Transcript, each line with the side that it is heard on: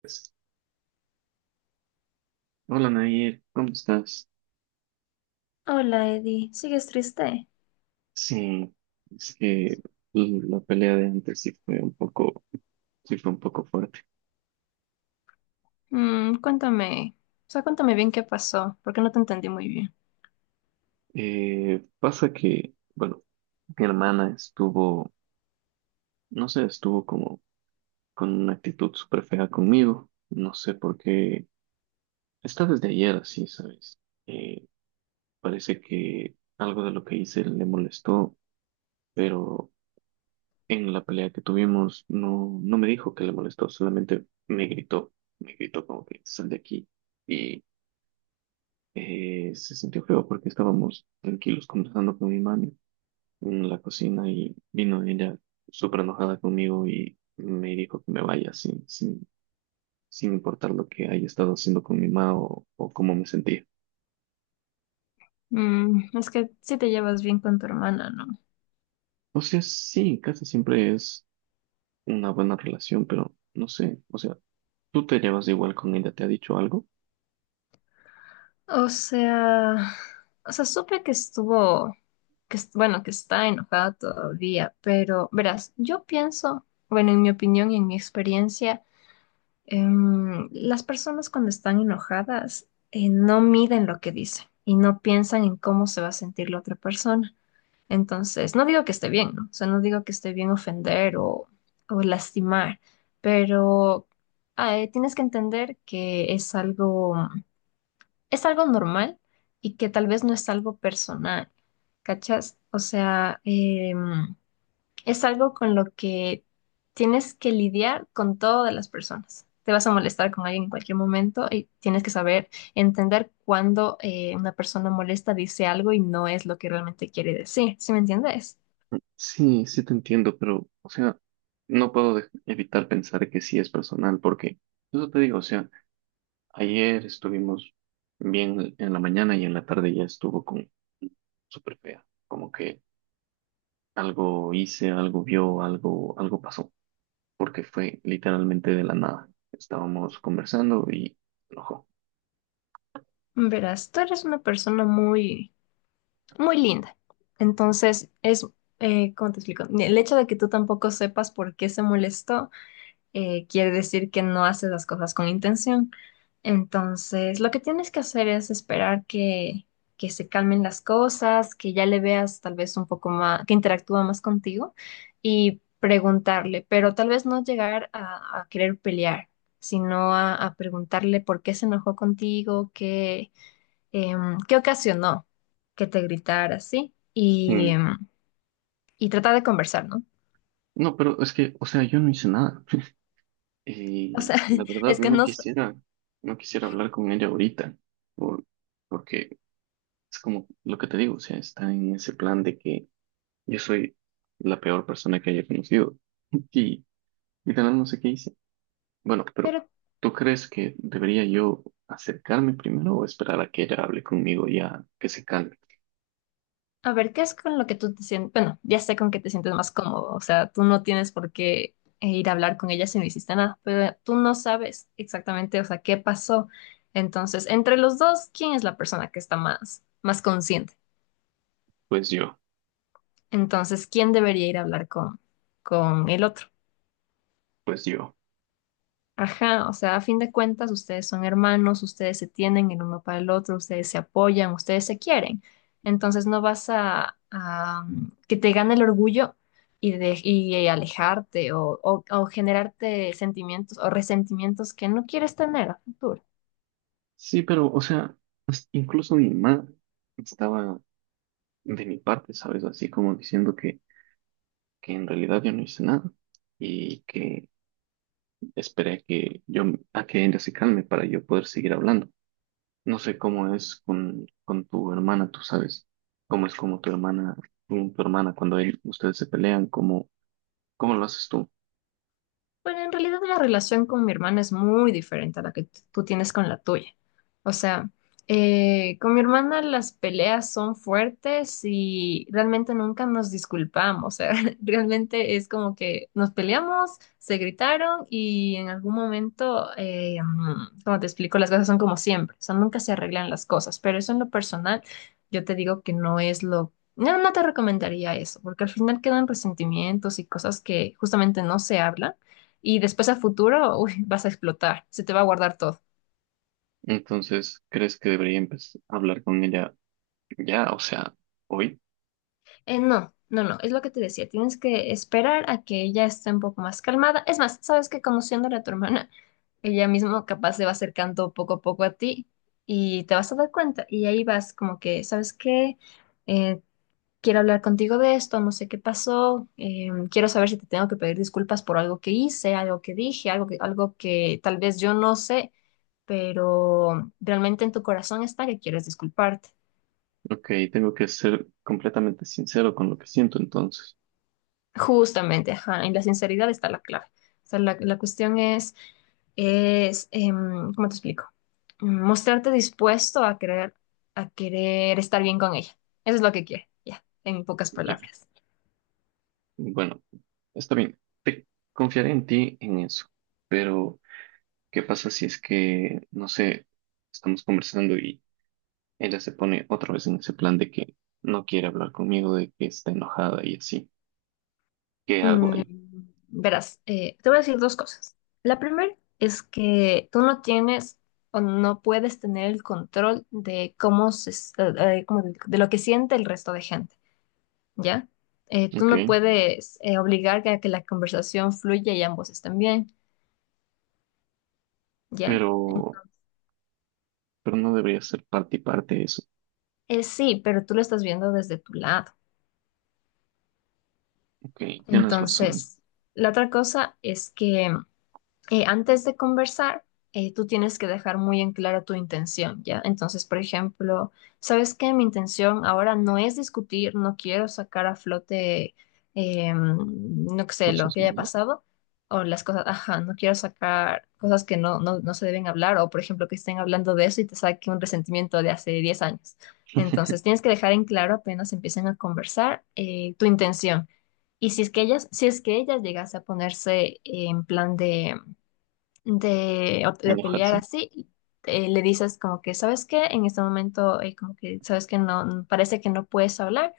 right: Pues, hola Nair, ¿cómo estás?
left: Hola, Eddie. ¿Sigues triste?
right: Sí, es que la pelea de antes sí fue un poco, sí fue un poco fuerte.
left: Cuéntame. O sea, cuéntame bien qué pasó, porque no te entendí muy bien.
right: Pasa que, bueno, mi hermana estuvo, no sé, estuvo como con una actitud súper fea conmigo. No sé por qué. Está desde ayer así, ¿sabes? Eh, Parece que algo de lo que hice le molestó, pero en la pelea que tuvimos, no me dijo que le molestó, solamente me gritó como que sal de aquí. Y se sintió feo porque estábamos tranquilos conversando con mi mami en la cocina y vino ella súper enojada conmigo y me dijo que me vaya sin, sin importar lo que haya estado haciendo con mi mamá o cómo me sentía.
left: Es que sí te llevas bien con tu hermana, ¿no?
right: O sea, sí, casi siempre es una buena relación, pero no sé, o sea, tú te llevas igual con ella, ¿te ha dicho algo?
left: O sea, o sea, supe que estuvo, que bueno, que está enojada todavía, pero verás, yo pienso, bueno, en mi opinión y en mi experiencia. Las personas cuando están enojadas no miden lo que dicen y no piensan en cómo se va a sentir la otra persona. Entonces, no digo que esté bien, ¿no? O sea, no digo que esté bien ofender o lastimar, pero tienes que entender que es algo normal y que tal vez no es algo personal, ¿cachas? O sea, es algo con lo que tienes que lidiar con todas las personas. Te vas a molestar con alguien en cualquier momento y tienes que saber entender cuando una persona molesta dice algo y no es lo que realmente quiere decir. ¿Sí me entiendes?
right: Sí, sí te entiendo, pero, o sea, no puedo evitar pensar que sí es personal, porque eso te digo, o sea, ayer estuvimos bien en la mañana y en la tarde ya estuvo con súper fea, como que algo hice, algo vio, algo, algo pasó, porque fue literalmente de la nada. Estábamos conversando y se enojó.
left: Verás, tú eres una persona muy, muy linda. Entonces, ¿cómo te explico? El hecho de que tú tampoco sepas por qué se molestó quiere decir que no haces las cosas con intención. Entonces, lo que tienes que hacer es esperar que se calmen las cosas, que ya le veas tal vez un poco más, que interactúa más contigo y preguntarle, pero tal vez no llegar a querer pelear, sino a preguntarle por qué se enojó contigo, qué ocasionó que te gritara así y,
right: Mm.
left: em, y tratar de conversar, ¿no?
right: No, pero es que, o sea, yo no hice nada.
left: O
right: Y
left: sea,
right: la verdad
left: es que
right: no
left: no,
right: quisiera, no quisiera hablar con ella ahorita, por- porque es como lo que te digo, o sea, está en ese plan de que yo soy la peor persona que haya conocido y literal no sé qué hice. Bueno, pero
left: pero
right: ¿tú crees que debería yo acercarme primero o esperar a que ella hable conmigo ya que se calme?
left: a ver, ¿qué es con lo que tú te sientes? Bueno, ya sé con qué te sientes más cómodo. O sea, tú no tienes por qué ir a hablar con ella si no hiciste nada, pero tú no sabes exactamente, o sea, qué pasó. Entonces, entre los dos, ¿quién es la persona que está más, más consciente?
right: Pues yo,
left: Entonces, ¿quién debería ir a hablar con el otro?
right: pues yo.
left: Ajá, o sea, a fin de cuentas, ustedes son hermanos, ustedes se tienen el uno para el otro, ustedes se apoyan, ustedes se quieren. Entonces no vas a, que te gane el orgullo y alejarte, o generarte sentimientos o resentimientos que no quieres tener a futuro.
right: Sí, pero, o sea, incluso mi madre estaba de mi parte, ¿sabes? Así como diciendo que en realidad yo no hice nada y que esperé a que yo, a que ella se calme para yo poder seguir hablando. No sé cómo es con tu hermana, tú sabes cómo es como tu hermana, con tu hermana cuando ustedes se pelean, cómo, cómo lo haces tú.
left: Bueno, en realidad la relación con mi hermana es muy diferente a la que tú tienes con la tuya. O sea, con mi hermana las peleas son fuertes y realmente nunca nos disculpamos. O sea, realmente es como que nos peleamos, se gritaron y en algún momento, como te explico, las cosas son como siempre. O sea, nunca se arreglan las cosas. Pero eso en lo personal, yo te digo que No, no te recomendaría eso, porque al final quedan resentimientos y cosas que justamente no se hablan y después a futuro, uy, vas a explotar, se te va a guardar todo.
right: Entonces, ¿crees que debería empezar a hablar con ella ya? O sea, hoy.
left: No, no, no, es lo que te decía, tienes que esperar a que ella esté un poco más calmada. Es más, sabes que conociéndole a tu hermana, ella misma capaz se va acercando poco a poco a ti y te vas a dar cuenta y ahí vas como que, ¿sabes qué? Eh, quiero hablar contigo de esto, no sé qué pasó, quiero saber si te tengo que pedir disculpas por algo que hice, algo que dije, algo que tal vez yo no sé, pero realmente en tu corazón está que quieres disculparte.
right: Ok, tengo que ser completamente sincero con lo que siento, entonces.
left: Justamente, ajá, en la sinceridad está la clave. O sea, la cuestión es, ¿cómo te explico? Mostrarte dispuesto a querer estar bien con ella. Eso es lo que quiere, ya, en pocas
right: Ya.
left: palabras.
right: Bueno, está bien. Te confiaré en ti en eso. Pero, ¿qué pasa si es que, no sé, estamos conversando, ella se pone otra vez en ese plan de que no quiere hablar conmigo, de que está enojada y así? ¿Qué hago
left: Mm,
right: ahí?
left: verás, te voy a decir dos cosas. La primera es que tú no tienes o no puedes tener el control de cómo como de lo que siente el resto de gente, ¿ya? Tú
right: Ok,
left: no puedes obligar a que la conversación fluya y ambos estén bien, ¿ya?
right: pero, pero no debería ser parte y parte de eso.
left: Sí, pero tú lo estás viendo desde tu lado.
right: Ok, tienes razón.
left: Entonces, la otra cosa es que antes de conversar, tú tienes que dejar muy en claro tu intención, ¿ya? Entonces, por ejemplo, ¿sabes qué? Mi intención ahora no es discutir, no quiero sacar a flote, no sé, lo
right: Cosas
left: que haya
right: malas.
left: pasado o las cosas, ajá, no quiero sacar cosas que no se deben hablar o, por ejemplo, que estén hablando de eso y te saque un resentimiento de hace 10 años. Entonces, tienes que dejar en claro apenas empiecen a conversar tu intención. Y si es que ellas llegase a ponerse en plan de, o de pelear
right: Enojarse.
left: así, le dices como que, ¿sabes qué? En este momento, como que, ¿sabes que no, parece que no puedes hablar?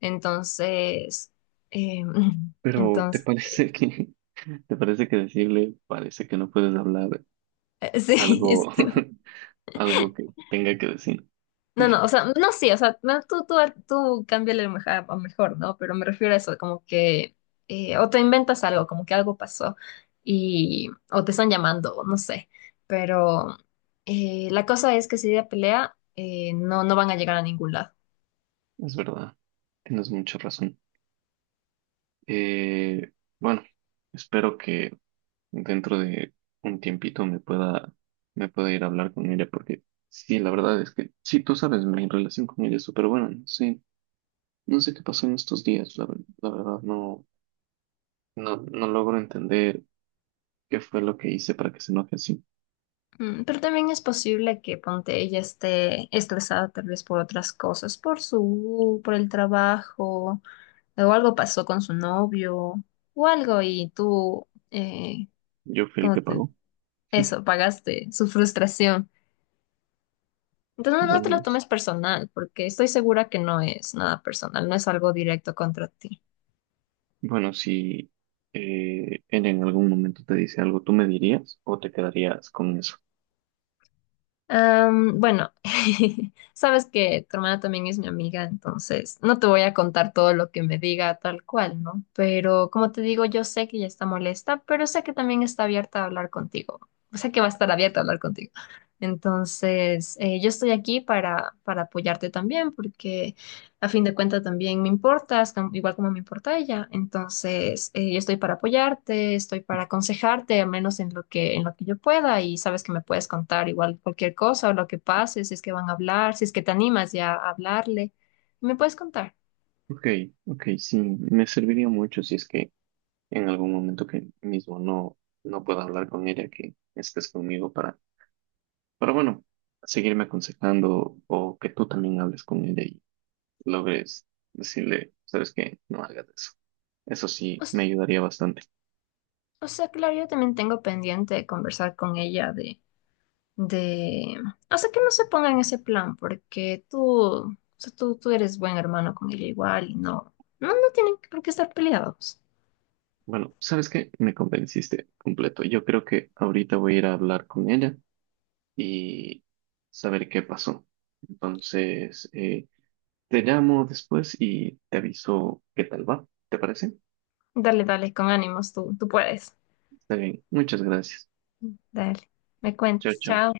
left: Entonces, eh,
right: Pero ¿te
left: entonces,
right: parece que, te parece que decirle, parece que no puedes hablar
left: sí,
right: algo, algo que tenga que decir?
left: no, no, o sea, no, no, sí, o sea, no, tú cámbiale lo mejor, a mejor, ¿no? Pero me refiero a eso, como que, o te inventas algo, como que algo pasó y, o te están llamando, o no sé, pero la cosa es que si ella pelea, no van a llegar a ningún lado.
right: Es verdad. Tienes mucha razón. Eh, bueno, espero que dentro de un tiempito me pueda ir a hablar con ella, porque sí, la verdad es que, sí, tú sabes, mi relación con ella es súper buena, no sé, no sé qué pasó en estos días, la verdad no, no, no logro entender qué fue lo que hice para que se enoje así.
left: Pero también es posible que ponte ella esté estresada tal vez por otras cosas, por su, por el trabajo, o algo pasó con su novio, o algo, y tú,
right: Yo fui el
left: como
right: que
left: te-
right: pagó.
left: eso, pagaste su frustración. Entonces no te
right: Bueno,
left: lo
right: es-
left: tomes personal, porque estoy segura que no es nada personal, no es algo directo contra ti.
right: bueno, si ella en algún momento te dice algo, ¿tú me dirías o te quedarías con eso?
left: Bueno, sabes que tu hermana también es mi amiga, entonces no te voy a contar todo lo que me diga tal cual, ¿no? Pero como te digo, yo sé que ella está molesta, pero sé que también está abierta a hablar contigo. O sea que va a estar abierta a hablar contigo. Entonces, yo estoy aquí para apoyarte también, porque a fin de cuentas también me importas, igual como me importa ella. Entonces, yo estoy para apoyarte, estoy para aconsejarte, al menos en lo que yo pueda, y sabes que me puedes contar igual cualquier cosa o lo que pase, si es que van a hablar, si es que te animas ya a hablarle, me puedes contar.
right: Ok, ok, sí, me serviría mucho si es que en algún momento que mismo no, no pueda hablar con ella, que estés conmigo para, pero bueno, seguirme aconsejando o que tú también hables con ella y logres decirle, sabes qué, no hagas eso. Eso
left: O
right: sí,
left: sea,
right: me ayudaría bastante.
left: o sea, claro, yo también tengo pendiente de conversar con ella de, o sea, que no se ponga en ese plan, porque tú, o sea, tú eres buen hermano con ella igual y no tienen por qué estar peleados.
right: Bueno, ¿sabes qué? Me convenciste completo. Yo creo que ahorita voy a ir a hablar con ella y saber qué pasó. Entonces, te llamo después y te aviso qué tal va. ¿Te parece?
left: Dale, dale, con ánimos, tú puedes.
right: Está bien. Muchas gracias.
left: Dale, me
right: Chao,
left: cuentas,
right: chao.
left: chao.